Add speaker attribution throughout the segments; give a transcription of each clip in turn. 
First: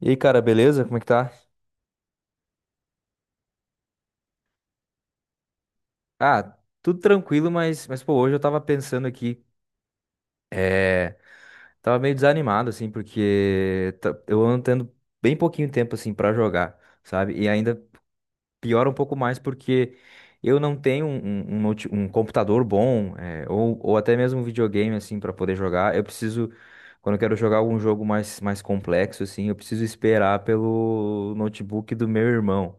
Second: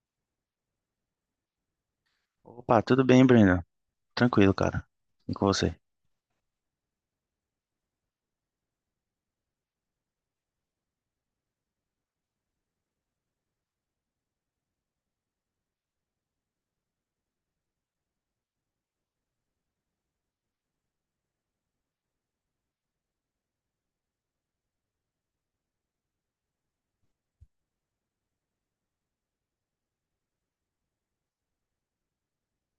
Speaker 1: E aí, cara, beleza? Como é que tá?
Speaker 2: Opa, tudo bem, Brenda? Tranquilo, cara. E com você?
Speaker 1: Ah, tudo tranquilo, mas pô, hoje eu tava pensando aqui, tava meio desanimado, assim, porque eu ando tendo bem pouquinho tempo, assim, pra jogar, sabe? E ainda piora um pouco mais porque eu não tenho um computador bom, é, ou até mesmo um videogame, assim, pra poder jogar. Eu preciso, quando eu quero jogar algum jogo mais complexo, assim, eu preciso esperar pelo notebook do meu irmão.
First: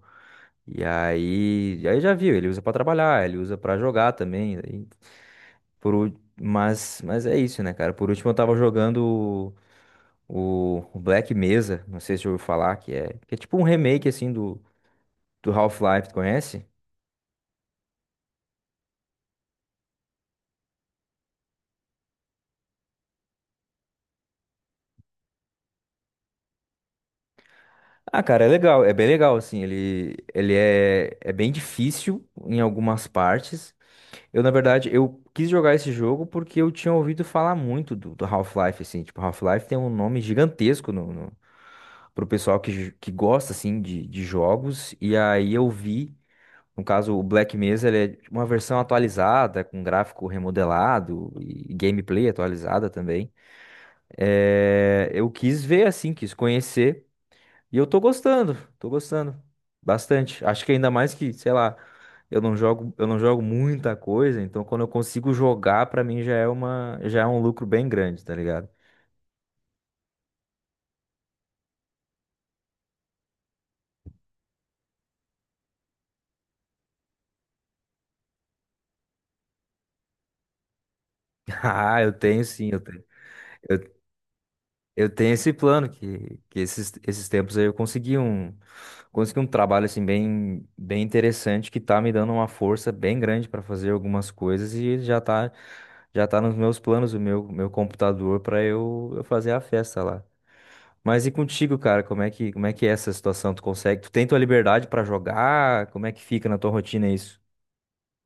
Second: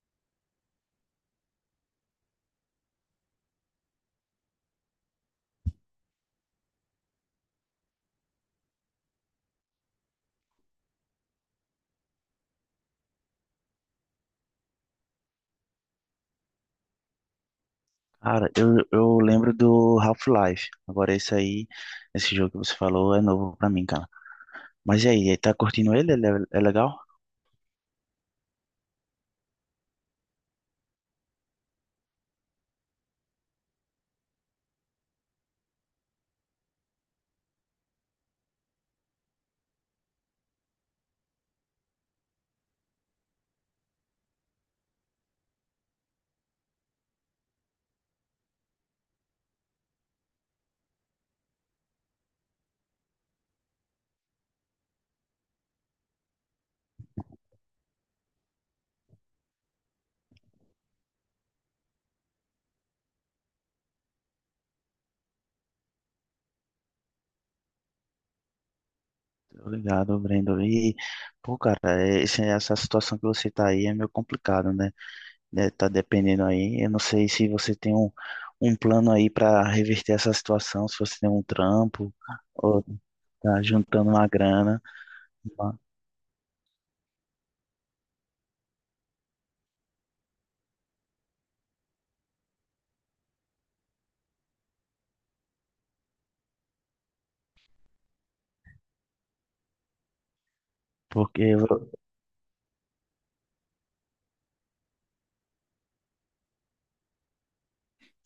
Speaker 1: E aí, aí já viu, ele usa pra trabalhar, ele usa pra jogar também. Por, ú- mas é isso, né, cara? Por último, eu tava jogando o Black Mesa, não sei se você ouviu falar, que é tipo um remake, assim, do Half-Life, tu conhece?
Speaker 2: Cara, eu lembro do Half-Life. Agora esse aí, esse jogo que você falou é novo pra mim, cara. Mas e aí, tá curtindo ele? Ele é legal?
Speaker 1: Ah, cara, é legal, é bem legal, assim, ele é bem difícil em algumas partes. Eu quis jogar esse jogo porque eu tinha ouvido falar muito do Half-Life, assim, tipo, Half-Life tem um nome gigantesco pro pessoal que gosta, assim, de jogos. E aí eu vi, no caso, o Black Mesa, ele é uma versão atualizada, com gráfico remodelado e gameplay atualizada também. É, eu quis ver, assim, quis conhecer. E eu tô gostando bastante. Acho que ainda mais que, sei lá, eu não jogo muita coisa, então quando eu consigo jogar, pra mim já é já é um lucro bem grande, tá ligado?
Speaker 2: Obrigado, Brenda. E, pô, cara, é, essa situação que você tá aí é meio complicado, né? É, tá dependendo aí. Eu não sei se você tem um plano aí pra reverter essa situação, se você tem um
Speaker 1: Ah, eu
Speaker 2: trampo,
Speaker 1: tenho sim, eu
Speaker 2: ou
Speaker 1: tenho.
Speaker 2: tá juntando uma grana,
Speaker 1: Eu tenho esse plano que esses tempos aí eu consegui consegui um trabalho assim bem, bem interessante que tá me dando uma força bem grande para fazer algumas coisas e já tá nos meus planos meu computador para eu fazer a festa lá. Mas e
Speaker 2: porque...
Speaker 1: contigo, cara, como é que é essa situação? Tu consegue? Tu tem tua liberdade para jogar? Como é que fica na tua rotina isso?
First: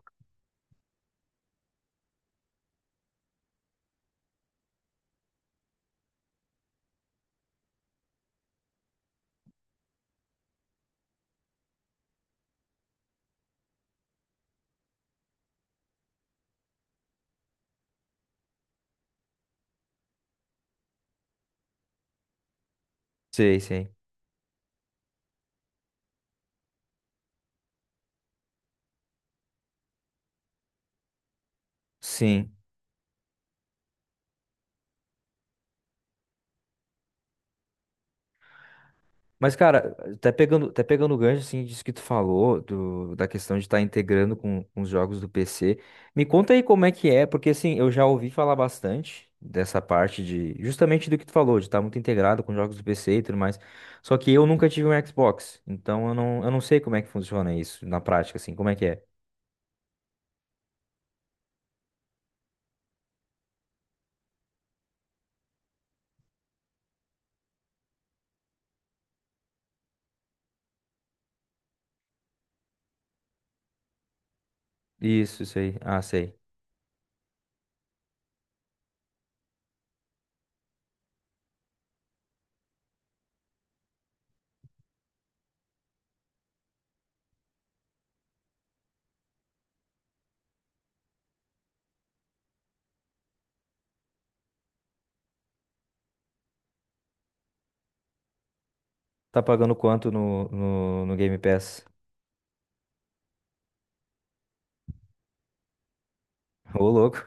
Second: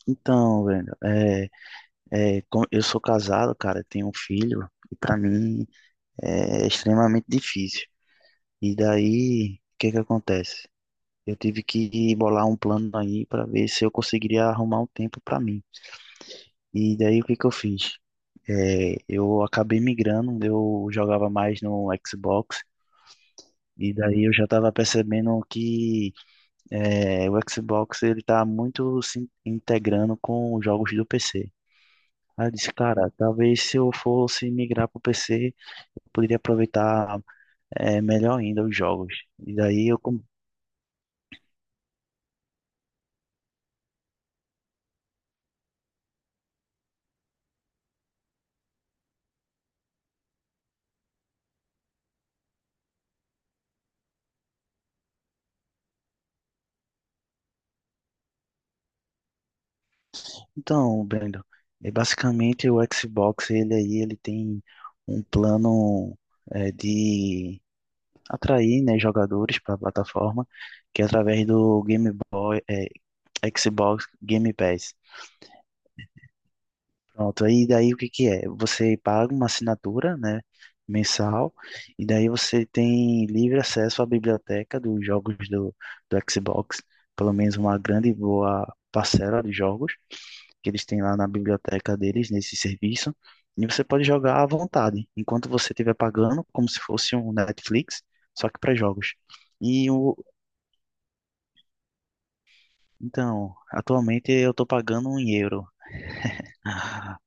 Speaker 2: Então, Brenda, é... É, eu sou casado, cara, tenho um filho, e pra mim é extremamente difícil. E daí, o que que acontece? Eu tive que bolar um plano aí pra ver se eu conseguiria arrumar um tempo pra mim. E daí, o que que eu fiz? É, eu acabei migrando, eu jogava mais no Xbox,
Speaker 1: Sei, sei.
Speaker 2: e daí eu já estava percebendo que é, o Xbox ele tá muito se integrando com os jogos do PC. Aí eu
Speaker 1: Sim.
Speaker 2: disse, cara, talvez se eu fosse migrar pro PC, poderia aproveitar é, melhor ainda os jogos.
Speaker 1: Mas,
Speaker 2: E daí
Speaker 1: cara,
Speaker 2: eu com-
Speaker 1: até pegando o gancho, assim, disso que tu falou, da questão de estar integrando com os jogos do PC, me conta aí como é que é, porque, assim, eu já ouvi falar bastante dessa parte de, justamente do que tu falou, de estar muito integrado com jogos do PC e tudo mais, só que eu nunca tive um Xbox, então eu não sei como é que funciona isso na prática, assim, como é que é?
Speaker 2: Então, Brendo, é, basicamente o Xbox, ele aí, ele tem um plano é, de atrair, né, jogadores para a plataforma, que é através do Game Boy, é, Xbox Game Pass.
Speaker 1: Isso aí, ah, sei.
Speaker 2: Pronto, aí daí o que que é? Você paga uma assinatura, né, mensal, e daí você tem livre acesso à biblioteca dos jogos do Xbox, pelo menos uma grande e boa parcela de jogos que eles têm lá na biblioteca deles, nesse serviço, e você pode jogar à vontade, enquanto você estiver pagando, como se fosse um Netflix, só que para jogos.
Speaker 1: Tá pagando
Speaker 2: E
Speaker 1: quanto
Speaker 2: o,
Speaker 1: no Game Pass?
Speaker 2: então, atualmente eu estou pagando um euro,
Speaker 1: Ô, louco.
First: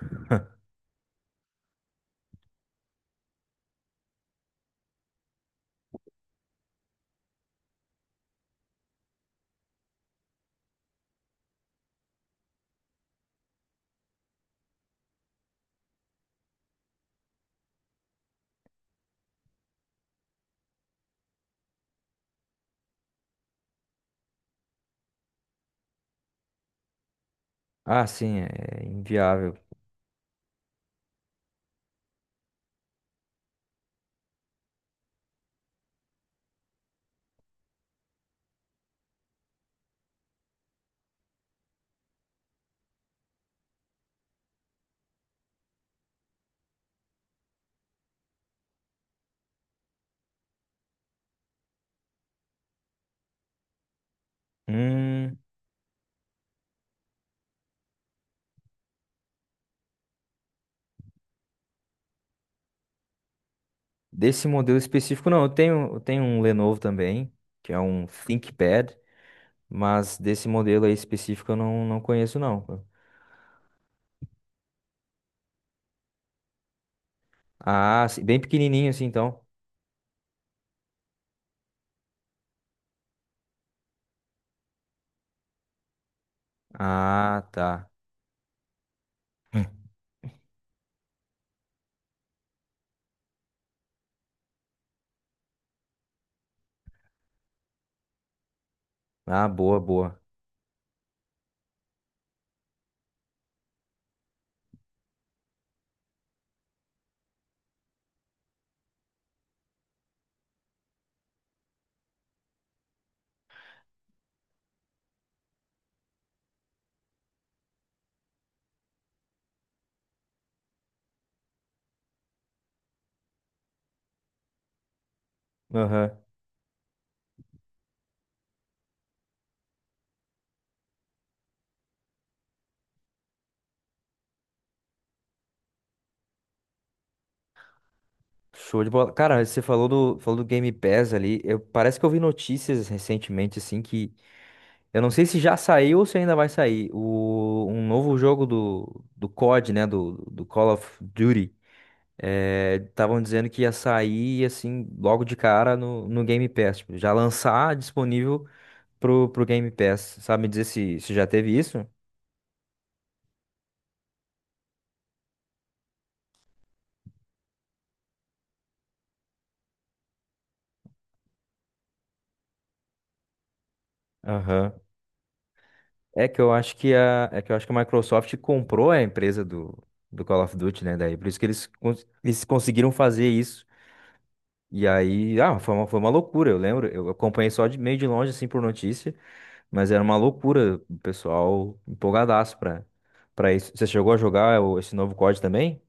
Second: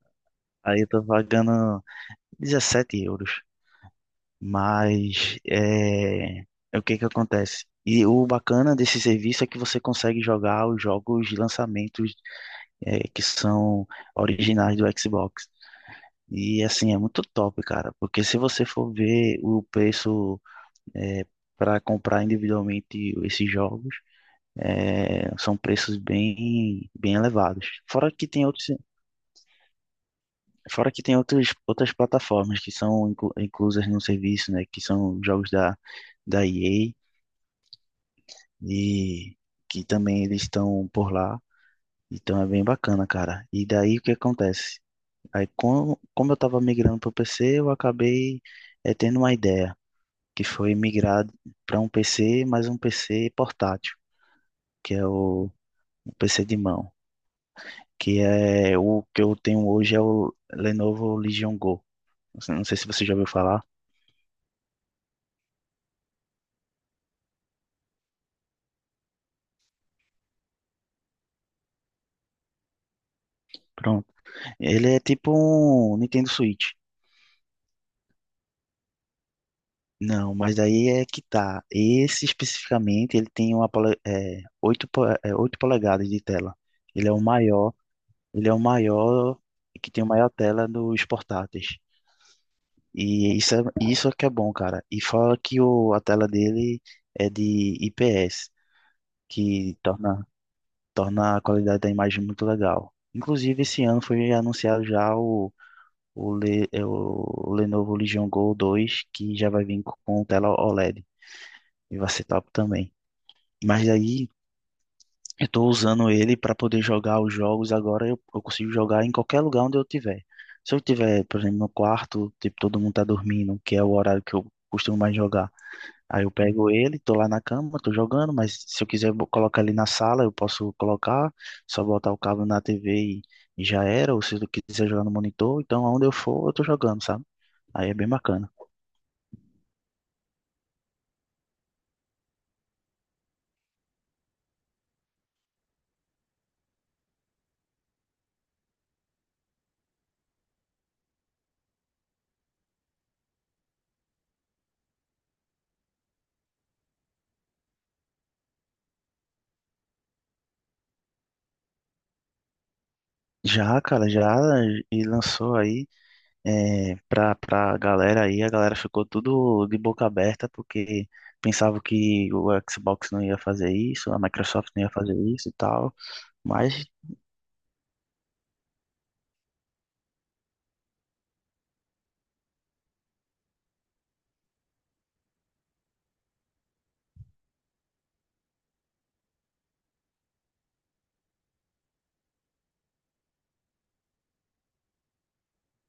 Speaker 2: aí eu estou pagando 17 euros. Mas é, é o que que acontece? E o bacana desse serviço é que você consegue jogar os jogos de lançamentos é, que são originais do Xbox. E assim, é muito top, cara, porque se você for ver o preço é, para comprar individualmente esses jogos, é, são preços bem, bem elevados.
Speaker 1: Ah, sim, é inviável.
Speaker 2: Fora que tem outros, outras plataformas que são inclusas no serviço, né, que são jogos da EA e que também eles estão por lá. Então é bem bacana, cara. E daí o que acontece? Aí, como eu estava migrando para o PC, eu acabei eh, tendo uma ideia, que foi migrar para um PC, mas um PC portátil, que é
Speaker 1: Hum.
Speaker 2: o PC de mão, que é o que eu tenho hoje é o Lenovo Legion Go. Não sei se você já ouviu falar.
Speaker 1: Desse modelo específico, não. Eu tenho um Lenovo também, que é um ThinkPad, mas desse modelo aí específico eu não, não conheço, não.
Speaker 2: Pronto. Ele é tipo um Nintendo Switch.
Speaker 1: Ah, sim, bem pequenininho assim, então.
Speaker 2: Não, mas daí é que tá. Esse especificamente, ele tem uma, 8 polegadas de tela. Ele é o
Speaker 1: Ah,
Speaker 2: maior,
Speaker 1: tá.
Speaker 2: ele é o maior, que tem a maior tela dos portáteis. E isso é que é bom, cara. E fora que o, a tela dele é de IPS,
Speaker 1: Ah, boa,
Speaker 2: que
Speaker 1: boa.
Speaker 2: torna, torna a qualidade da imagem muito legal. Inclusive, esse ano foi anunciado já o Lenovo Legion Go 2 que já vai vir com tela OLED. E D. E vai ser top também. Mas aí eu tô usando ele para poder jogar os jogos agora. Eu consigo jogar em qualquer lugar onde eu tiver. Se eu tiver, por exemplo, no quarto, tipo, todo mundo tá dormindo, que é o horário que eu costumo mais jogar.
Speaker 1: Aham.
Speaker 2: Aí eu pego ele, tô lá na cama, tô jogando, mas se eu quiser colocar ele na sala, eu posso colocar, só botar o cabo na TV e, e já era. Ou se eu quiser jogar no monitor, então aonde eu for, eu tô jogando, sabe? Aí é bem bacana.
Speaker 1: Show de bola. Cara, você falou falou do Game Pass ali. Eu, parece que eu vi notícias recentemente, assim, que eu não sei se já saiu ou se ainda vai sair. O, um novo jogo do COD, né? Do Call of Duty. Estavam dizendo que ia sair, assim, logo de cara no Game Pass. Tipo, já lançar disponível pro Game Pass. Sabe me dizer se, se já teve isso?
Speaker 2: Já, cara, já e lançou aí. É, pra galera aí, a galera ficou tudo de boca aberta porque pensava que o Xbox não ia fazer isso, a Microsoft
Speaker 1: Aham.
Speaker 2: não ia fazer isso e tal,
Speaker 1: É que eu acho
Speaker 2: mas
Speaker 1: que a, é que eu acho que a Microsoft comprou a empresa do Call of Duty, né? Daí, por isso que eles, eles conseguiram fazer isso. E aí, ah, foi uma loucura, eu lembro. Eu acompanhei só de meio de longe, assim, por notícia, mas era uma loucura. O pessoal empolgadaço pra, pra isso. Você chegou a jogar esse novo COD também?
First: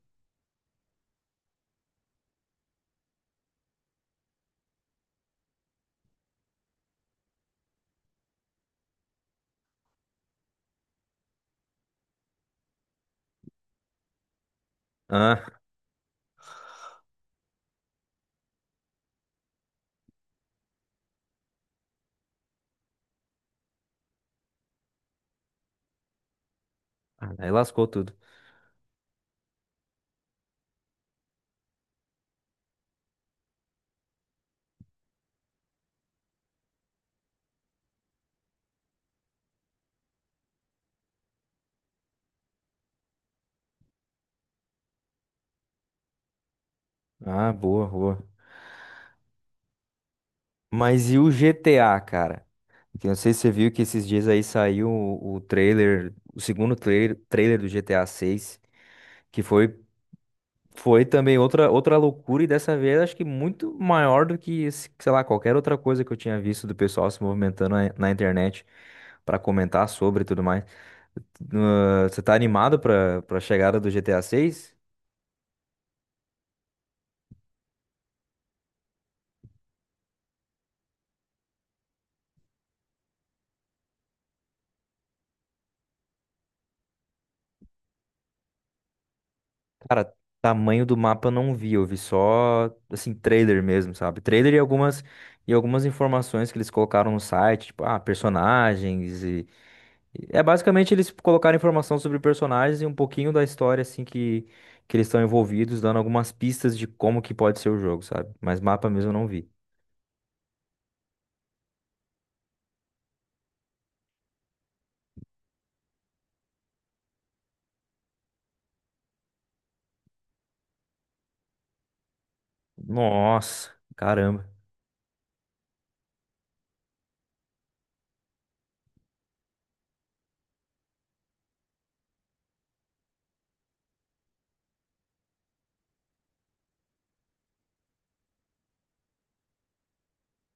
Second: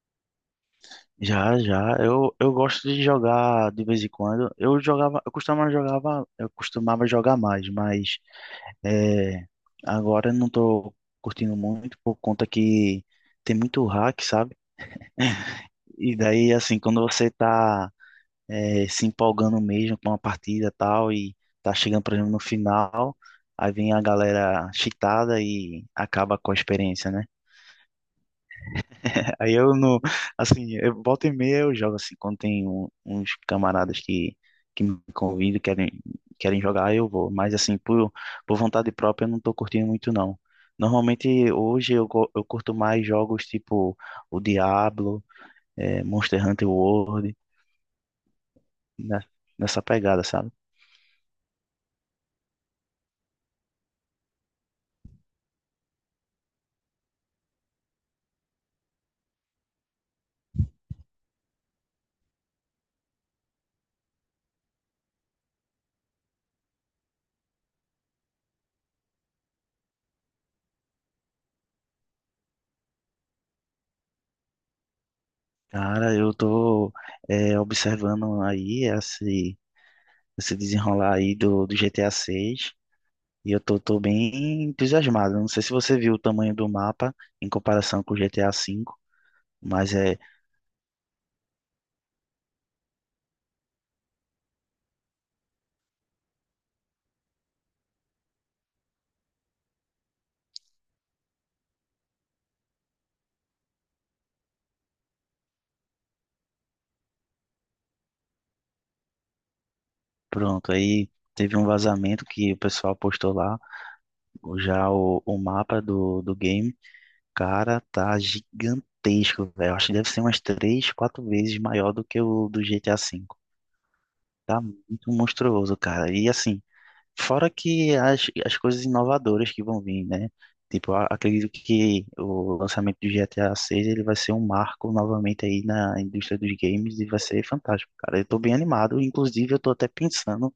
Speaker 2: já, já, eu gosto de jogar de vez em quando, eu jogava, eu costumava jogar mais, mas é, agora eu não tô curtindo muito por conta que tem muito hack, sabe? E daí, assim, quando você tá eh, se empolgando mesmo com uma partida e tal, e tá chegando, por exemplo, no final, aí vem a galera cheatada e acaba com a experiência, né?
Speaker 1: Ah, aí lascou tudo.
Speaker 2: Aí eu não, assim, eu volta e meia eu jogo assim, quando tem uns camaradas que me convidam, querem jogar, aí eu vou, mas assim, por vontade própria eu não tô curtindo muito não. Normalmente hoje eu curto mais jogos tipo o Diablo, eh, Monster Hunter World,
Speaker 1: Ah, boa, boa.
Speaker 2: né? Nessa pegada, sabe?
Speaker 1: Mas e o GTA, cara? Que eu não sei se você viu que esses dias aí saiu o trailer, o segundo trailer, trailer do GTA 6, que foi, foi também outra, outra loucura e dessa vez acho que muito maior do que, sei lá, qualquer outra coisa que eu tinha visto do pessoal se movimentando na internet pra comentar sobre e tudo mais. Ah, você tá animado pra, pra chegada do GTA 6?
Speaker 2: Cara, eu tô é, observando aí esse desenrolar aí do GTA 6 e eu tô bem entusiasmado. Não sei se você viu o tamanho do mapa em comparação com o GTA 5, mas
Speaker 1: Cara,
Speaker 2: é
Speaker 1: tamanho do mapa eu não vi, eu vi só, assim, trailer mesmo, sabe? Trailer e algumas informações que eles colocaram no site, tipo, ah, personagens e é basicamente eles colocaram informação sobre personagens e um pouquinho da história, assim, que eles estão envolvidos, dando algumas pistas de como que pode ser o jogo, sabe? Mas mapa mesmo eu não vi.
Speaker 2: pronto. Aí teve um vazamento que o pessoal postou lá, já o mapa do game. Cara, tá gigantesco, velho. Acho que deve ser umas três, quatro vezes maior do que o do GTA 5.
Speaker 1: Nossa, caramba.
Speaker 2: Tá muito monstruoso, cara. E assim. Fora que as coisas inovadoras que vão vir, né? Tipo, acredito que o lançamento do GTA 6 ele vai ser um marco novamente aí na indústria dos games e vai ser fantástico, cara. Eu tô bem animado, inclusive eu tô até pensando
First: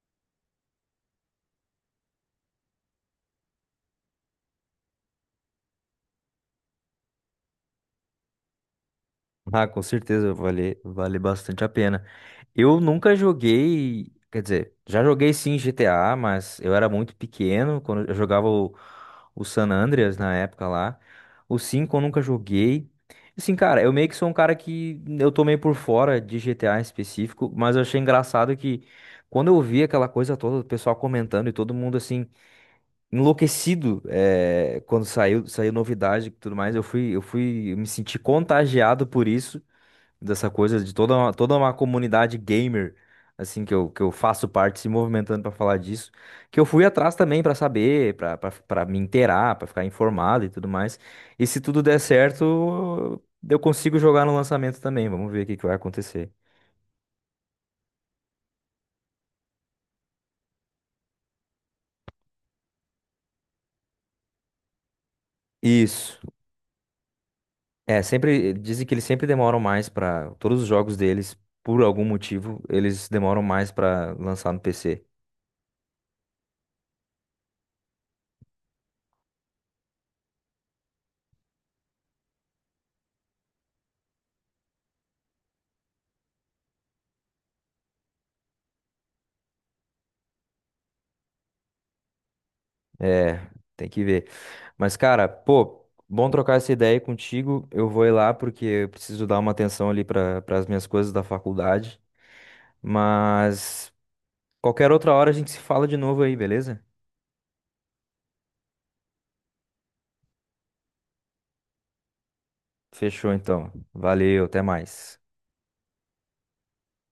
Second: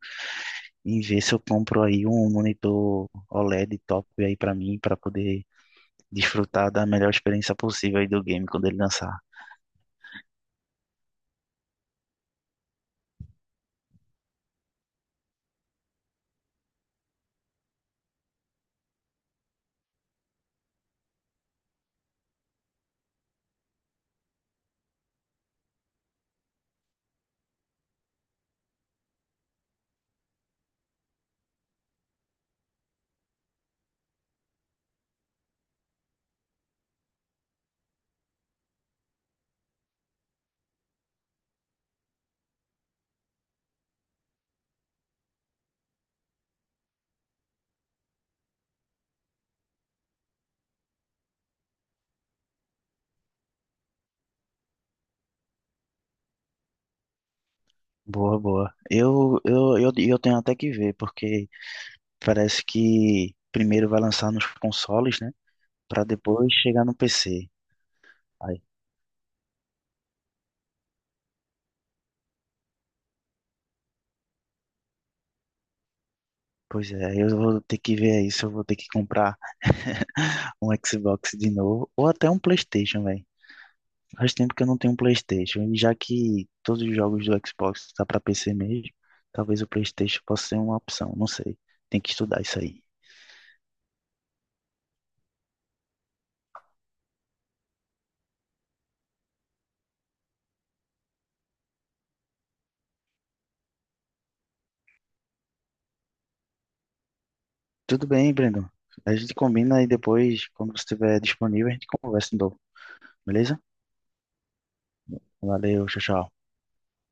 Speaker 2: em ver se eu compro aí um monitor OLED top aí pra mim, pra poder desfrutar da melhor experiência possível aí do game quando ele lançar.
Speaker 1: Ah, com certeza, vale, vale bastante a pena. Eu nunca joguei, quer dizer, já joguei sim GTA, mas eu era muito pequeno quando eu jogava o San Andreas na época lá. O 5 eu nunca joguei. Assim, cara, eu meio que sou um cara que eu tô meio por fora de GTA em específico, mas eu achei engraçado que quando eu vi aquela coisa toda, o pessoal comentando e todo mundo assim, enlouquecido, eh, quando saiu, saiu novidade e tudo mais, eu fui, eu me senti contagiado por isso dessa coisa de toda uma comunidade gamer, assim, que eu faço parte, se movimentando pra falar disso, que eu fui atrás também pra saber, pra me inteirar, pra ficar informado e tudo mais. E se tudo der certo, eu consigo jogar no lançamento também. Vamos ver o que que vai acontecer.
Speaker 2: Boa, boa. Eu tenho até que ver, porque parece que primeiro vai lançar nos consoles, né? Para
Speaker 1: Isso.
Speaker 2: depois chegar no PC.
Speaker 1: É, sempre
Speaker 2: Aí,
Speaker 1: dizem que eles sempre demoram mais pra. Todos os jogos deles, por algum motivo, eles demoram mais pra lançar no PC.
Speaker 2: pois é, aí eu vou ter que ver aí se eu vou ter que comprar um Xbox de novo ou até um PlayStation, velho. Faz tempo que eu não tenho um PlayStation e já que todos os jogos do Xbox tá para PC mesmo, talvez o PlayStation possa ser uma opção, não sei. Tem que estudar isso aí.
Speaker 1: É, tem que ver. Mas, cara, pô, bom trocar essa ideia aí contigo. Eu vou ir lá porque eu preciso dar uma atenção ali para as minhas coisas da faculdade. Mas qualquer outra hora a gente se fala de novo aí, beleza?
Speaker 2: Tudo bem, Breno. A gente combina e depois, quando você estiver disponível, a gente conversa de novo,
Speaker 1: Fechou
Speaker 2: beleza?
Speaker 1: então. Valeu, até mais.
Speaker 2: Valeu, tchau, tchau.